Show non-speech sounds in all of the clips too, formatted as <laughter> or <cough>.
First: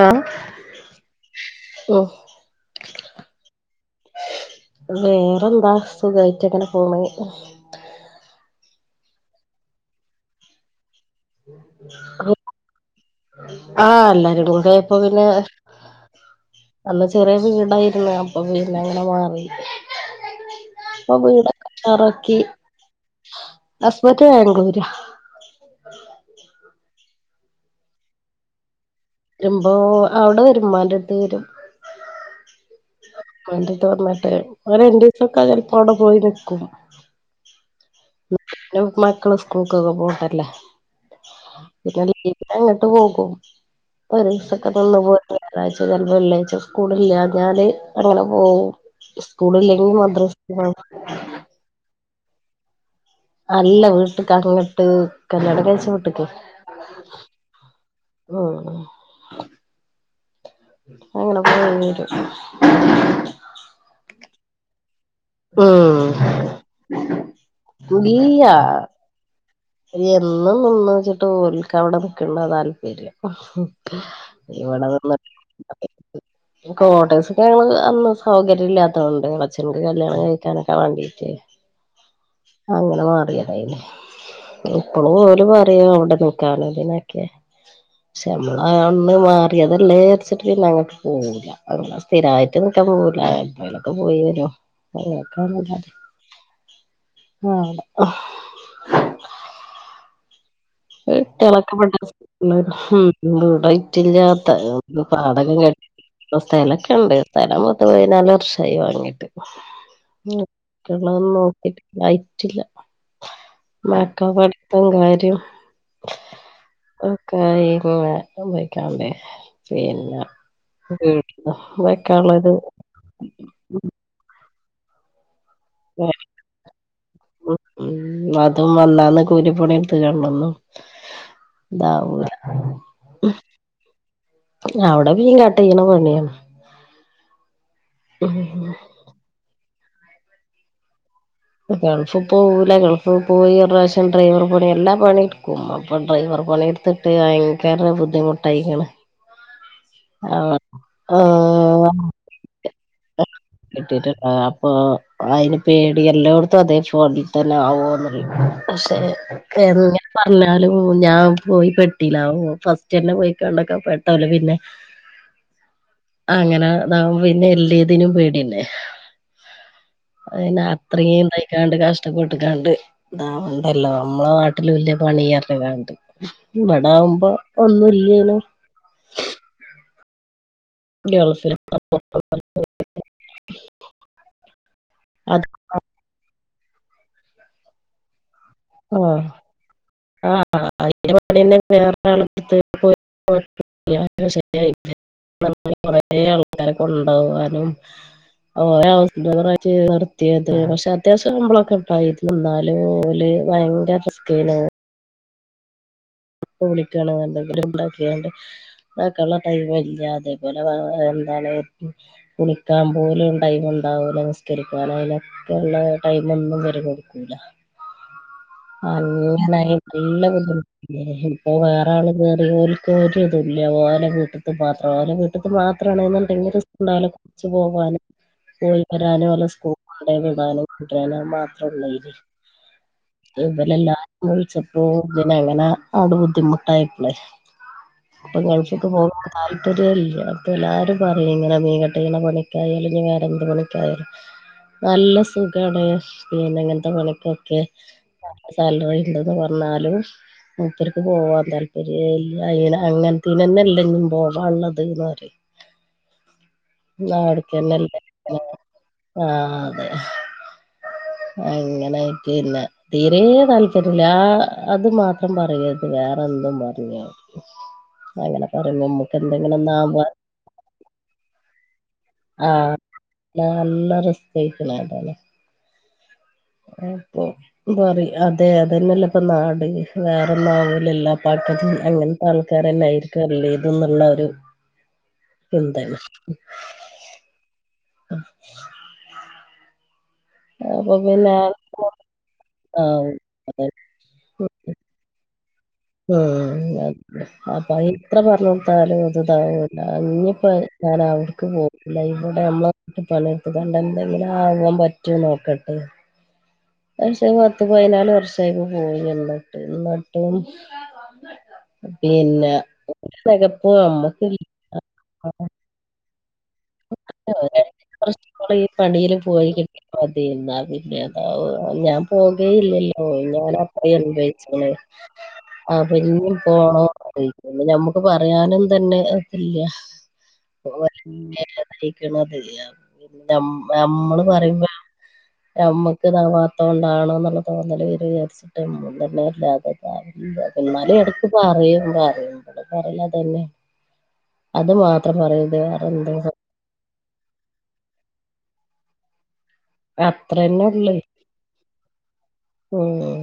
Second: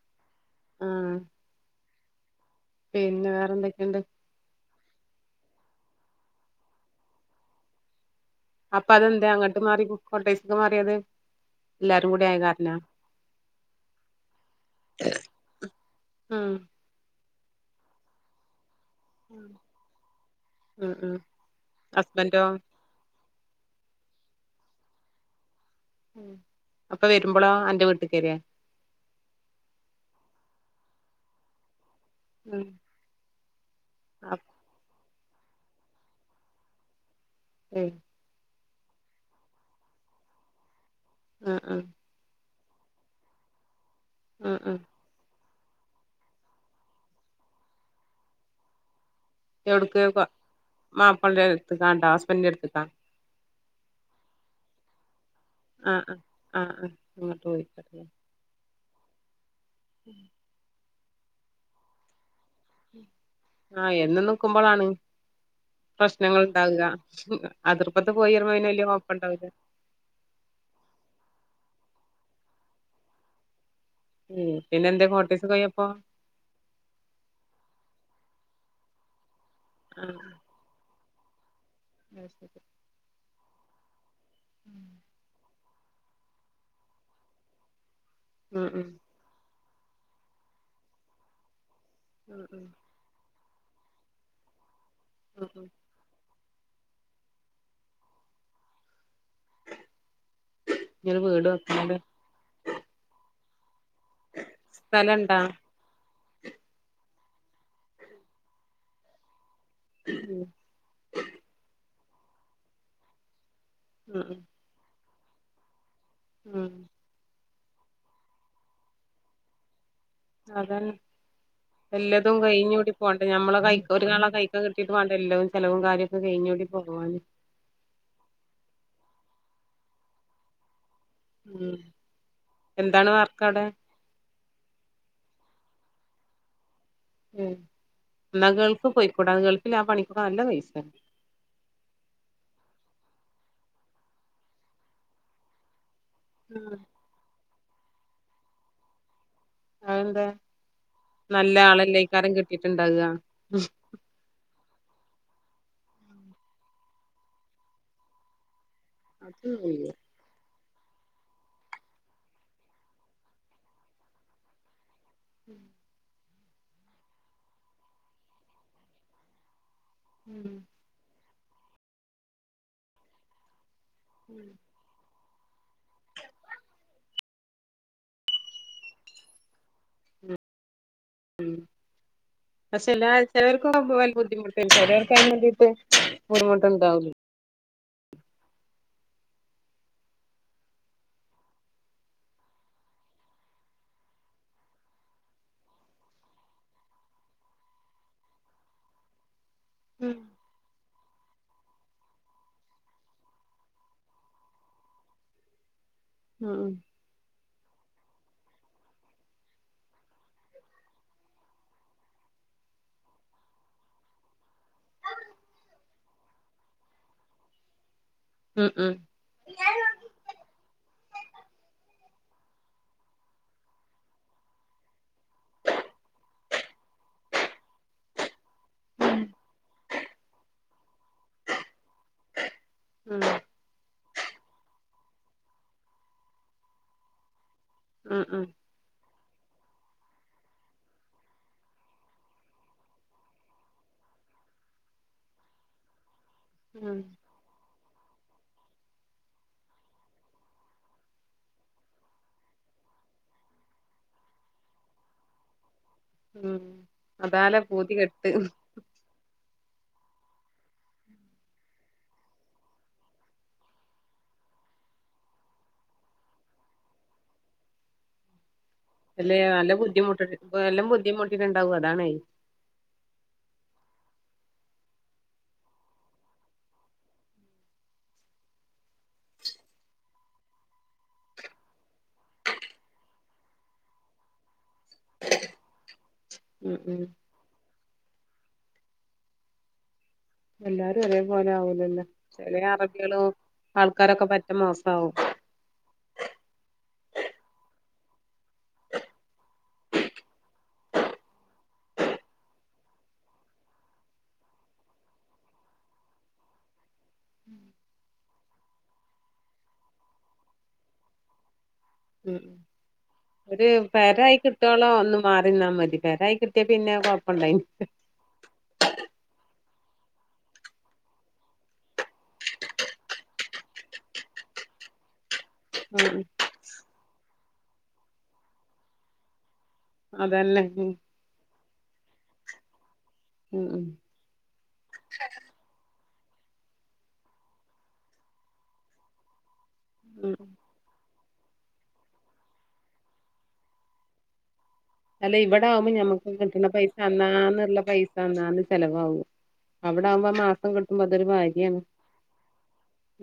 ആാ ആഹ് ഓ പിന്നെ വേറെന്തൊ <unintelligible> എന്താ സുഖയായിട്ട് അങ്ങനെ പോണു അപ്പൊ അതെന്താ അങ്ങോട്ട് മാറി കൊട്ടേയെസിന്ന് മാറിയെത് ല്ലാരുടെ ആയാകാരണ ആാ എല്ലരുടെ ആയാപ്പോ പിന്നെ ഉം അന്ന് ചെറിയ വീടായിരുന്നു അപ്പം പീന്നേ അങ്ങനെ മാറി ഉം ഉം അപ്പം ഹസ്ബൻഡോ <unintelligible> ഹസ്ബെൻ്റെ ബാംഗ്ലൂരാ ഉം <unintelligible> അപ്പം വെരുമ്പോളേ അന്റെ വീട്ടി കെറിയേ വെര്മ്പോ അവടെ ഒരുമാന്റെ എടത്ത് വെരും ഉം വന്നിട്ട് മറ്റേ എങ്ങനെയെണ്ട് <unintelligible> ചെലപ്പോ അവടെ പോയി നിക്കും അപ്പേ പിന്നെ മക്കള് സ്കൂൾക്കൊക്കെ പോവണ്ടല്ലേ ഉം <unintelligible> ഉം പിന്നെ അങ്ങോട്ട് പോകും ഒരു ഉം ദിവസത്തിനെക്ക് ഉം പോരു- ഞയാറാഴ്ച ചിലപ്പോ വെള്ളാഴ്ച സ്കൂളില്ല ഞാന് - ആരുടെ കൂടേ പോവും സ്കൂൾ ഇല്ലെങ്കിൽ എവിടുക്ക് മദ്രസക് പൊ - ഹസ്ബന്റ്റിന്റെ അടുത്തിക്കാ അല്ല വീട്ട്ക്ക് അങ്ങട്ട് കല്യാണം കഴിച്ച ആഹ് ആഹ് വീട്ട്ക്കെ ആഹ് ആഹ് അങ്ങോട്ട് പോയിക്കാരല്ലേ ഉം അങ്ങനെ <unintelligible> ആ യെന്നും നിക്കുമ്പളാണ് ഉം പ്രശ്നങ്ങൾ ഇണ്ടാവുക. അതിർപ്പത്ത് ഇല്ല പോയിവറുമ്പപിന്നെ വല്യ കൊയപ്പെണ്ടാവൂല എന്നും നിന്നുച്ചിട്ട് ഓൽക്ക് അവിടെ നിക്കണതാ താല്പര്യം. ഉം ഇവിടെ പിന്നെ എന്തേ നിന്നിട്ട് കോട്ടേഴ്സ് പോയപ്പോ <unintelligible> കോട്ടേഴ്സിക്ക് ഞങ്ങൾ അന്ന് സൗക ര്യില്ലാത്തോണ്ട് ച്ചെൻക്ക് കല്യാണം ആഹ് കഴിക്കാനൊക്കെ വേണ്ടി <unintelligible> അങ്ങനെ മാറിയ <unintelligible> ഇപ്പളും ഓല് പറയും അവിടെ നിക്കാനും അതിനൊക്കെ ക്ഷെമ്മ ഉം ഉം അന്ന് മാർ യദല്ലേ വച്ചിട്ട് പിന്നങ്ങട്ട് പോവൂല അങ്ങനെ ഉം സ്ഥിരായിട്ട് ഉം നിക്കാൻ പോവൂല ആഴ് <unintelligible> പോയി വരോ ഉം ഉം <unintelligible> ആഹ് <unintelligible> ഇനിയൊരു വീട് വെക്കണത് റൈറ്റ് റ്റില്ലാത്ത സ്ഥലണ്ടാ പാടകം കേട് സ്ഥലൊക്കെണ്ട് സ്ഥലം പത്തുപതിനാല് വർഷായി വാങ്ങിട്ട് ഉം മറ്റുള്ളതോന്നും നോക്കി- ആയിറ്റില്ല മക്കളെ ഉം പട്തും കാര്യ റ്റും ഉം ഒക്കായി <unintelligible> പിൻ അതന്നെ വല്ലതും വെക്കാള്ളത് കഴിഞ്ഞൂടി പോണ്ടെ ഞമ്മളെ കൈ ഒര് നാളെ കൈകകിട് ട്ട് വാണ്ടല്ലോ ചെലവും കാര്യൊക്കെ കഴിഞ്ഞൂടി പോവാന് കൂലിപ്പണിട്ത്ത് കാണ്ടൊന്നും ഉം ഇതാവൂല എന്താണ് വർക്കവിടെ ഞ് അവടെ മീകട്ടെയ്ണ പോലെ ന്യേ മ് ന്നാ ഗൾക്ക് പോയിക്കൂടെ ഗൾ ആ പണിക്ക് നല്ല പൈസ്യേ ഗൾഫിൽ പോവൂല ഗൾഫ്പോയി ഒരുറാശ്യം ഡ്രൈവർ പണി എല്ലാം പണിട്ക്കും അപ്പം ഡ്രൈവർ ഉം പണിട്ത്ത്ട്ട് ആ കര ബുദ്ധിമുട്ടായിക്ണ് അതന്താ നല്ല ആളല്ലേക്കാരം കിട്ടിക് ചണ്ടാക കിട്ടിട്ട്ണ്ടാക അപ്പൊ അയ്ന് പേടി എല്ലോട്ത്തും അതെ ഫോൺ തന്നെ ആവോ പക്ഷെ ക്കെ അതൊന്നുല്ല ങ്ങെ പർഞ് ന്നാലും ഞാൻ പോയി പെട്ടില ഫസ്റ്റന്നെ പോയികാണ്ടൊക്കെ പെട്ടാല് പിന്നെ ഉം അങ്ങനെതാവും പിന്നെ എല്ലെതിനും പേ പിന്നെ ഉം അയ്ന് അത്രേം ട്ടാണ്ട് കഷ്ടപ്പെട്ട്കാണ്ട് പാവഹ് അല്ലോ നമ്മളെ ഉം നാട്ടിലുല്ലെ പണി അർ തെരാണ്ട് ഇവിടാവുമ്പ ഒന്നുല്ലേനു ഉം പക്ഷെഎല്ലാ ചെലർക്കു പോവാൻ ബുദ്ധിമുട്ടും ചെലോർക്ക് അയിനു അത് വേണ്ടിട്ട് ബുർ ഇപ്പ ഇണ്ടാവുലെ ആ ആ അയിന്റെ പണിയെന്നെ വേറെരാള് <unintelligible> ശെരിയായിട്ടില്ല. കൊറെ ആൾക്കാരെ കൊണ്ടോവാനും അത് പോലെ ഹൗസ് ഡ്രൈവറായി <unintelligible> ഉം ത്തിയത് പക്ഷെ അത് അത്യാവശ്യം ശമ്പളൊക്കെ ഇണ്ടായിര്ന്നു, ഇന്നാലു ഓല് വയെങ്കര റിസ്ക്കെനു അപ്പ ഉം വിളിക്കാണ് ന്ന്ണ്ടെങ്കിൽ <unintelligible> ടൈം ല്ല അതേപോലെ എന്താണ് കുളിക്കാൻ പോവലും ടൈം ണ്ടാവൂല നിസ്കരിക്കാനായാലും ക്കെള്ളെ ടൈമൊന്നും ഇവര് കൊടുക്കൂല ഉം ഉം <unintelligible> ഇപ്പോ വേറാള് കേറി ഓൽക്ക് ഒരുതുല്ല ഓലെ വീട്ട്ക്ക് മാത്രം ഓലെ വീട്ട്ക്ക് മാത്രാണ്ന്ന്ണ്ടെങ്കില് <unintelligible> പോകാനും പോയി വരാനും ഓലെ സ്കൂള് വിടാനും <unintelligible> ഉം എല്ലാരും വിളിച്ചപ്പോ അങ്ങനെ അവടെ ബുദ്ധിമുട്ടായപ്പ്ളെ ഉം ഇപ്പൊ ഉം ഗൾഫ്ക്ക് <unintelligible> താല്പര്യല്ല അപ്പൊ എല്ലാരും പറയും ങ്ങനെ മീൻ കട്ടെയ്യ്ണെ പണിക്കായാലും വേറെന്ത് പണിക്കായാലും നല്ല സുഖാണ് പിന്നെ ങ്ങൻത്തെ ഉം പണിക്കൊക്കെ <unintelligible> സാലറി ണ്ട്ന്ന് പറഞ്ഞാലും മുപ്പർക്ക് പോവാൻ താല്പര്യേല്ല അയ്ന് അങ്ങൻത്തേനന്നല്ലെ ഞ്ഞും പോവാള്ളത് പറയും ഉം ന്ന അതാലെ പൂതി അവ്ട്ക്കെന്നല്ലേ കെട്ട് ആഹ് അ അങ്ങനായിറ്റ് പിന്നെ തീരെ താല്പര്യല്ല ആ അത് മാ ത്തം പറയര്ത് വേറെന്തും പർഞ്ഞോ അങ്ങനെ പറയുമ്പോ നമുക്ക് അല്ലേ എന്തെങ്കിലും നല്ല ഒന്നാവുമ്പോ ബുദ്ധിമുട്ട് നല്ലോം ബുദ്ധിമുട്ടിട്ടുണ്ടാവും അത് ആ ന്ന നല്ല റിസ് പെയ്ക്ക്ണ് ആണ്ടെന്നെ അപ്പൊ പറയും അതെ അതെന്നെല്ലെ പ്പൊ നാട് വേറൊന്നാവൂലല്ലോ <unintelligible> അങ്ങൻത്തെ ആൾക്കാരെന്നെ ആയിരിക്കും എല്ലേതുംന്ന്ള്ളൊരു ചിന്തെണ് ഉം ഉം അപ്പൊ എല്ലാരും പിന്നെ ഒരേപോലെ ആവും ആവൂലല്ലോ ചെലെ അറബികളും അതെ ആൾക്കാരൊക്കെ പറ്റെ മോസാവും. ഉം അ അപ്പൊ ഇത്ര പറഞ്ഞൊടുത്താലും അതുതാവൂല്ല ഇനിയിപ്പോ ഞാൻ ആവടക്ക് പോവില്ല ഇവിടെ നിന്നിട്ട് പണിയെടുത്തുകാണ്ട് എന്തെങ്കിലും ആകാൻ പറ്റോ നോക്കട്ടെന്ന് പക്ഷെ പത്ത് പതിനാല് വർഷായി ഇപ്പോ പോയി വന്നിട്ട് എന്നിട്ടും ഉം പിന്നെ ഒരു നെകപ്പ് പെരായി നമ്മക്കില്ല കിട്ടോളം ഒന്ന് മാറി നിന്നാ മതി പെരായി കിട്ട് <unintelligible> ഈ പണിയില് പോയി കിട്ടി മതി ഇന്നാ പിന്നെ അതാവും ഞാൻ പോകേയില്ലല്ലോ ഞാൻ അത്ര അനുഭവിച്ച്ക്കണ്. ആഹ് ഉം പിന്നായും പോണോന്ന് <unintelligible> അന്ന് ഞമ്മക്ക് പറയാനും തന്നെ ഇല്ല അതന്നേ ഉം <unintelligible> ക്കണത് <unintelligible> ഞമ് ഉം ഞമ്മള് പറയുമ്പ ഞമ്മക്ക് റ്റത് ആവാത്ത കൊണ്ടാണോന്നുള്ള തോന്നല് വെരും വിചാരിച്ചിട്ട് മുണ്ടുന്നേയില്ലത്. ഉം ആഹ് ഇന്നാലെ എടു പറയും പറയും ഇവടെ പറയുന്നെ അതെന്നെയാ അത് മാത്രം പറയരുത് വേറെന്ത് ക്കണ പൈസ അന്നാന്നുള്ള പൈസ അന്നാന്ന് ചെലവാകും. അത്ര തന്നെ ഉള്ളേ. ഉം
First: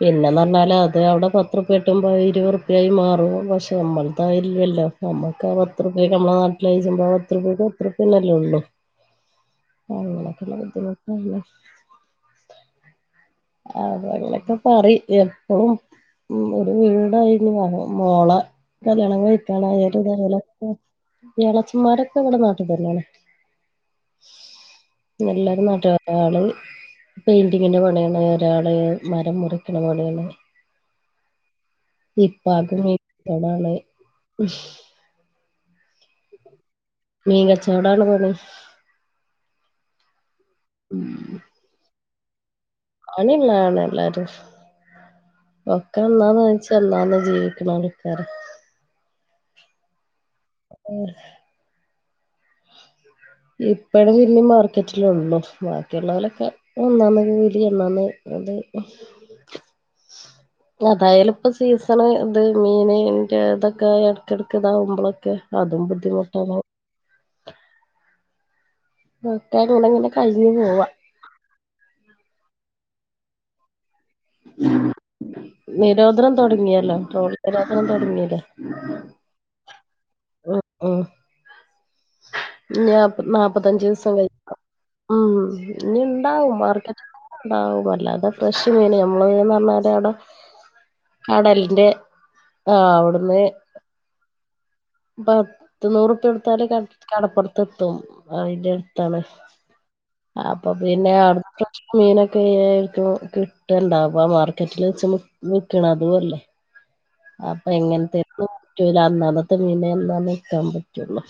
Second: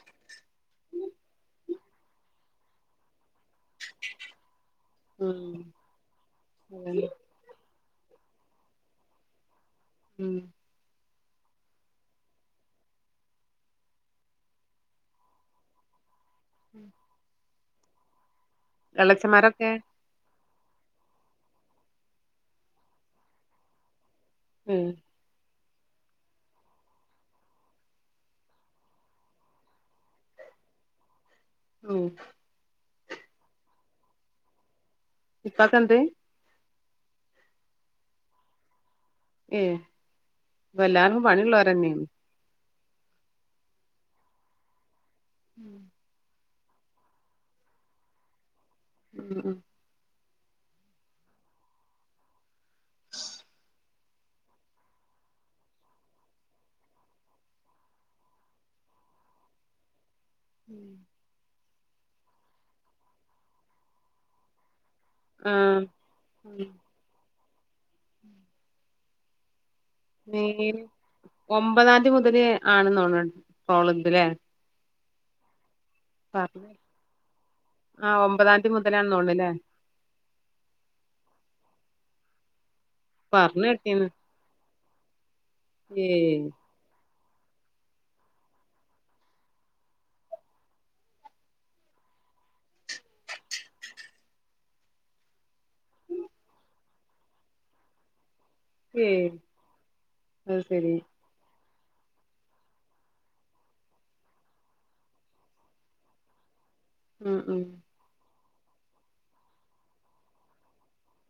പിന്നെന്ന് പറഞ്ഞാല് അത് അവിടെ പത്ര കിട്ടുമ്പോ ഇരുവർപ്പ്യായി മാറുമ്പം പക്ഷെ നമ്മൾത് അയ്ല്ലല്ലോ ഉം നമ്മക്ക് ആ പത്തുർ പിയെക്ക് നമ്മളെ നാട്ടില് <unintelligible> അതന്നെ സംഭവം പത്തുർപ്യെക്ക് ഇതൊക്കെന്നെലൊള്ളൂ. ഉം അങ്ങനെക്കെന്നെ <unintelligible> മ് അത് അങ്ങനെക്കെ പറിയിം എപ്പളും ഉം ഒരു വീടായി. മോള മോളെ കല്യാണം കഴിക്കണ എളച്ചന്മാരൊക്കെ <unintelligible> മ് ഇളച്ചെൻമാരൊക്കെ ഇവിടെ നാട്ടിൽ തന്നെയാണ്. ഉം എല്ലാരും നാട് ട്ട് ഒരാള് പെയിന്റിങ്ങിന്റെ പണിയാണ് ഒരാള് മരം മുറിക്കണ പണിയാണ് ഉം ഇപ്പാക്ക് മിൻ ച്ചൊടാണ് ഇപ്പക്കെന്ത് മീൻ കച്ചോടാണ് പണി ഏ ഇപ്പ എല്ലാര്ക്കും പണിയുള്ളോരന്നെ പണിയൊള്ളോരാണ് എല്ലാരും ഒക്കെ എന്താന്ന് ച്ചന്നാന്നു ജീവിക്ക്ണോണ്ടക്കാരം ഉം ഇപ്പഴും പിന്നെ മാർക്കറ്റിലൊള്ളു ബാക്കിയുള്ളോലക്കെ അന്നന്ന് വീടി അന്നന്ന് അത് അതായാലപ്പ സീസണ് ഇത് മീനിൻ്റെ തൊക്കെ എട്ക്കടക്ക് ഇതാവുമ്പോ ളൊക്കെ ആഹ് അതും ബുദ്ധിമുട്ടാണ് ണ്ടോണങ്ങനെ കഴിഞ്ഞ് പോവാ ഒമ്പതാന്തി മുതല് ആണ്ന്നോണ് ട്രോള അല്ലെ <unintelligible> നിരോധനം തുടങ്ങിയല്ലോ ട്രോൾ നിരോധനം ആഹ് തുടങ്ങിയല്ലേ ഒമ്പതാംതി മുതലാന്ന് തോന്നണല്ലേ ഉം ഉം ഇനി പറഞ്ഞ് നാല്പ്പത്തഞ്ചു കേട്ടീന്ന് ദിവസം കഴിഞ്ഞു ഉം ഇനി ഏയ് ഉണ്ടാവും മാർക്കറ്റ് ഉണ്ടാവുമല്ലാ അതെ ഫ്രഷ് മീൻ നമ്മള്ന്ന് പറഞ്ഞാല് അവിടെ കടലിന്റെ ആ അവിടുന്ന് പത്ത് നൂറുപ്പിയ എടുത്താല് കടപ്പുറത്ത് എത്തും. ആ ഇന്റെ അടുത്താണ് ഏയ് അത് അപ്പൊ ശരി പിന്നെ അടുത്ത മീനൊക്കെ ആയിരിക്കും കിട്ടണ്ടാവ്ക മാർക്കറ്റിൽ <unintelligible> നിക്കണം അതുവല്ല ഉം ഉം അപ്പൊ എങ്ങനെത <unintelligible> <unintelligible> മീന എന്നാ നിൽക്കാൻ പറ്റുള്ളു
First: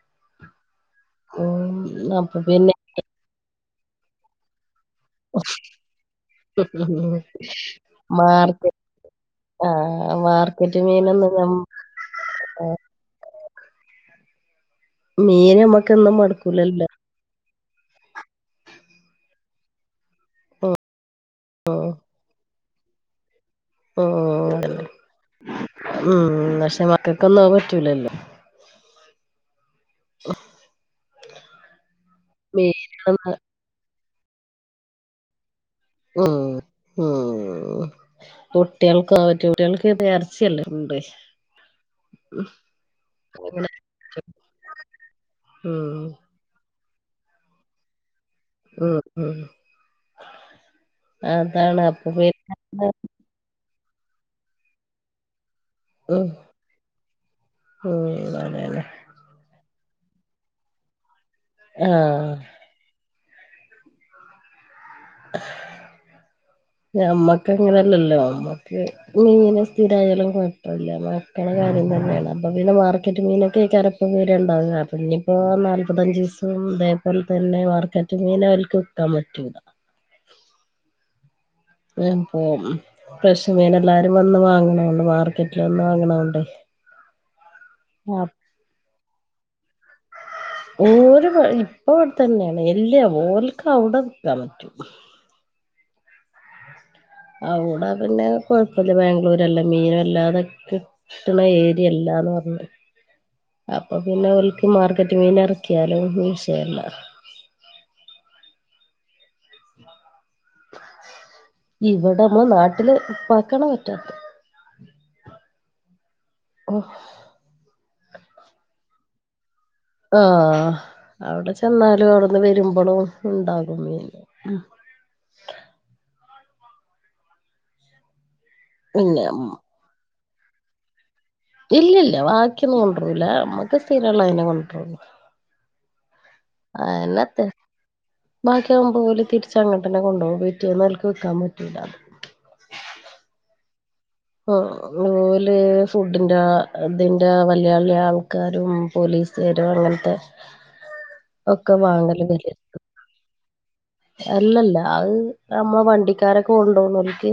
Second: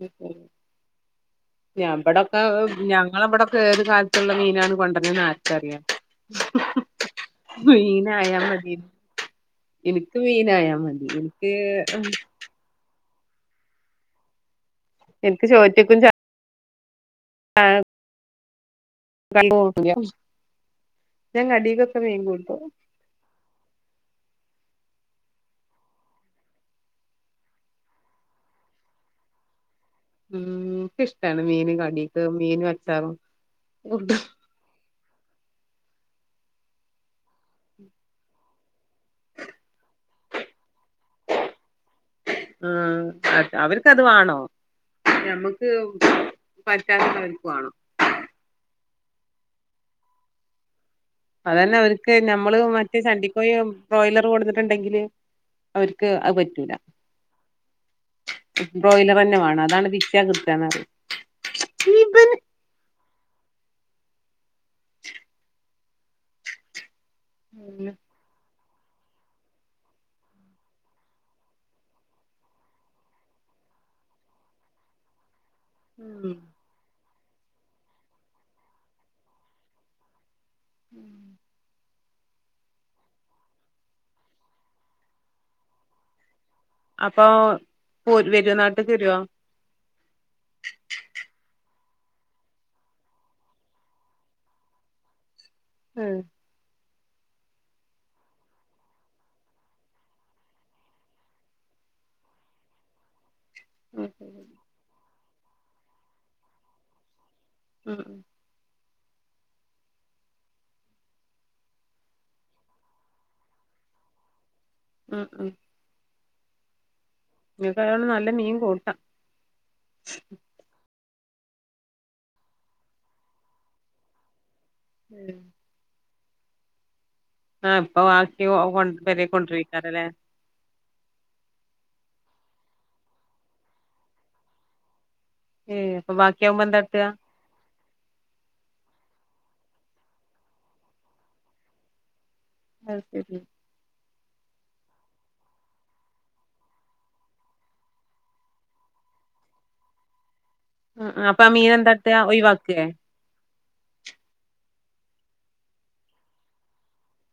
ഉം ഉം ഉം അപ്പൊ ഇവിടെക്കെ പിന്നെ ഞങ്ങളവിടെ ഏത് കാലത്തുള്ള മീനാണ് കൊണ്ട പറ നാത്തറിയാം മീനായാ മതി മാർക്കറ്റ് ആ എനിക്ക് മീനായാ മാർക്കറ്റ് മതി എനിക്ക് മീനൊന്നും മീൻ നമ്മക്ക്ന്നും മടക്കൂലല്ലോ ആഹ ട്ട ഞങ്ങ അടിഗ സമയ എംഗ ബടുട്ട ഉല്ലെ ഉം പക്ഷെ മക്കക്ക ഒന്നും ആൻ പറ്റൂലല്ലോ ഉം ഇഷ്ടാണ് മീൻ കടക്ക് മീന് വച്ചാറും ഉ ഉ കുട്ടികൾക്ക പറ്റിയ കുട്ടികൾക്ക് ഇത് ഇറച്ചിയല്ലേ ഉണ്ട് ആഹ് അവർക്കത് വാണോ ഉ ചവക്ക്വാണോ ഉം ഉ അത തന്നെ അവർക്ക് നഞമ്മള് മറ്റേ സണ്ടിക്കയി ബ്രോയിലറ് കൊടുത്തിട്ടുണ്ടെങ്കില് അവർക്ക് ഉം അത് പറ്റൂല ഉം അതന്നെ ബ്രോലർ അന്നമാണ് അതാണ് രക്ഷകത്താണ് ആഹ ഞ അമ്മക്ക അങ്ങനെയല്ലല്ലോ അമ്മ മീന സ്ഥിരമായാലും കുഴപ്പമില്ല മക്കുടെ കാര്യം തന്നെയാണ് അപ്പം പിന്നെ മാർക്കറ്റ് മീനൊക്കെ ആക്കാറപ്പം വേരെ ഉണ്ടാവില്ല പിന്ന നാല്പത്തഞ്ച് ഉം ദിവസം അതുപോലെ തന്നെ മാർക്കറ്റ് മീന അവർക്ക് വെക്കാൻ പറ്റൂില്ല ഉം പ്പൊ പ്രശമീന എല്ലാരും വന്ന് വാങ്ങണണ്ട് മാർക്കറ്റിൽ വന്ന് വാങ്ങണണ്ട്േ അപ്പോ പോ വെരനാട്ട തരുവാ ഓര ഇപ്പ അവിടെ തന്നെയാണ് എല്ല ഓർക്ക അവിടെ നിൽക്കാൻ പറ്റും ഉം അവിടെ പിന്നെ കൊഴപ്പില്ല ബാംഗ്ലൂരല്ല മീനും അല്ലാതൊക്കെ കിട്ടണ ഏരിയ അല്ലാന്ന് പറഞ്ഞഞ് അപ്പൊ ഉം പിന്നെ ഒളക്ക് മാർ <unintelligible> മീൻ ഇറക്കിയാലൊ മീൻ <unintelligible> ഉം ഉ ഇവിടെമ്മ നാട്ടില് വാക്കണ പറ്റാ ആഹ ഉഹ ഓഹ നിനക്ക് അതോണ്ട് നല്ല മീൻ കൂട്ടാം ആ ആ അവിടെ ചെന്നാലും അവിടെന്ന് വരുമ്പോഴും ഉണ്ടാകും മീന് ഉം ആ ഇപ്പ കൊണ്ട് പൊര പിന്നെ കൊണ്ടിക്കാറല്ലേ ഇല്ലല്ല ബാക്കിയൊന്നും കൊണ്ടൂരൂല നമുക്ക് സ്ഥരള്ള അതിനെ കൊണ്ടുവരുള്ളൂ ഏ അപ്പൊ ബാക്കിയാകുമ്പോ എന്താട്ട ബാക്കിയാകുമ്പോല് തിരിച്ചങ്ങട്ടന്നെ കൊണ്ടോവും പിറ്റ്യേന്നോൽക്ക് വ്ക്കാൻ പറ്റൂല അത് ശരി ഉം ഓല് ഫുഡിന്റെ ഇതിന്റെ വല്യ വല്യ ആൾക്കാരും പോലീസേരും അങ്ങൻത്തെ ഉം അപ്പൊ ആ മീനെന്താട്ട ഒഴിവാക്കെ അല്ലല്ല അത് നമ്മൾ വണ്ടിക്കാരൊക്കെ കൊണ്ടോന്നോൽക്ക്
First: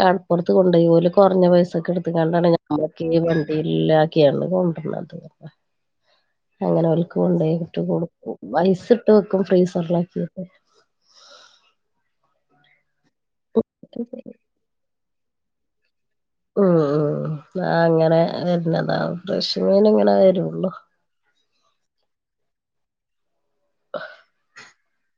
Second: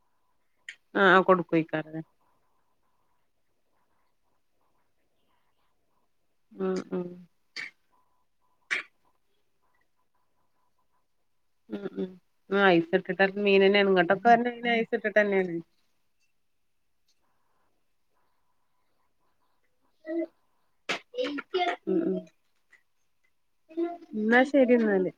കാൺ പൊർത് കൊണ്ടോയി ആഹ് ഓല് ആഹ് കൊർഞ്ഞ പൈസക്ക് കൊടുക്കുവെയ്ക്കാരല്ലേ എടുത്കാണ്ടാണ് ഞ നമ്മക്ക്ഞ് വണ്ടില് ല്ലാക്ക്യാണ്ട് കൊണ്ടാര്ണത് ഉം അങ്ങനെ ഉം ഓൽക്ക് കൊണ്ടോയി കിറ്റ്ക്കോളും ഐസ്സിട്ട് വെക്കും ഫ്രീസർല് ഉം ഉം ആ ഐസ്സിട് ട്ട മീനന്നെ ഇങ്ങട്ടൊക്കെ വര്നെ ഐസ്ട്ട് ട്ട് തന്ന്യാണ് ഉം ഉം ആ അങ്ങനെ വര്നതാവും പ്രശ് ങ്ങനെ ഇങ്ങനെ വരുള്ളോ ഉം ഉം ന്നാ ശരി ന്നാല്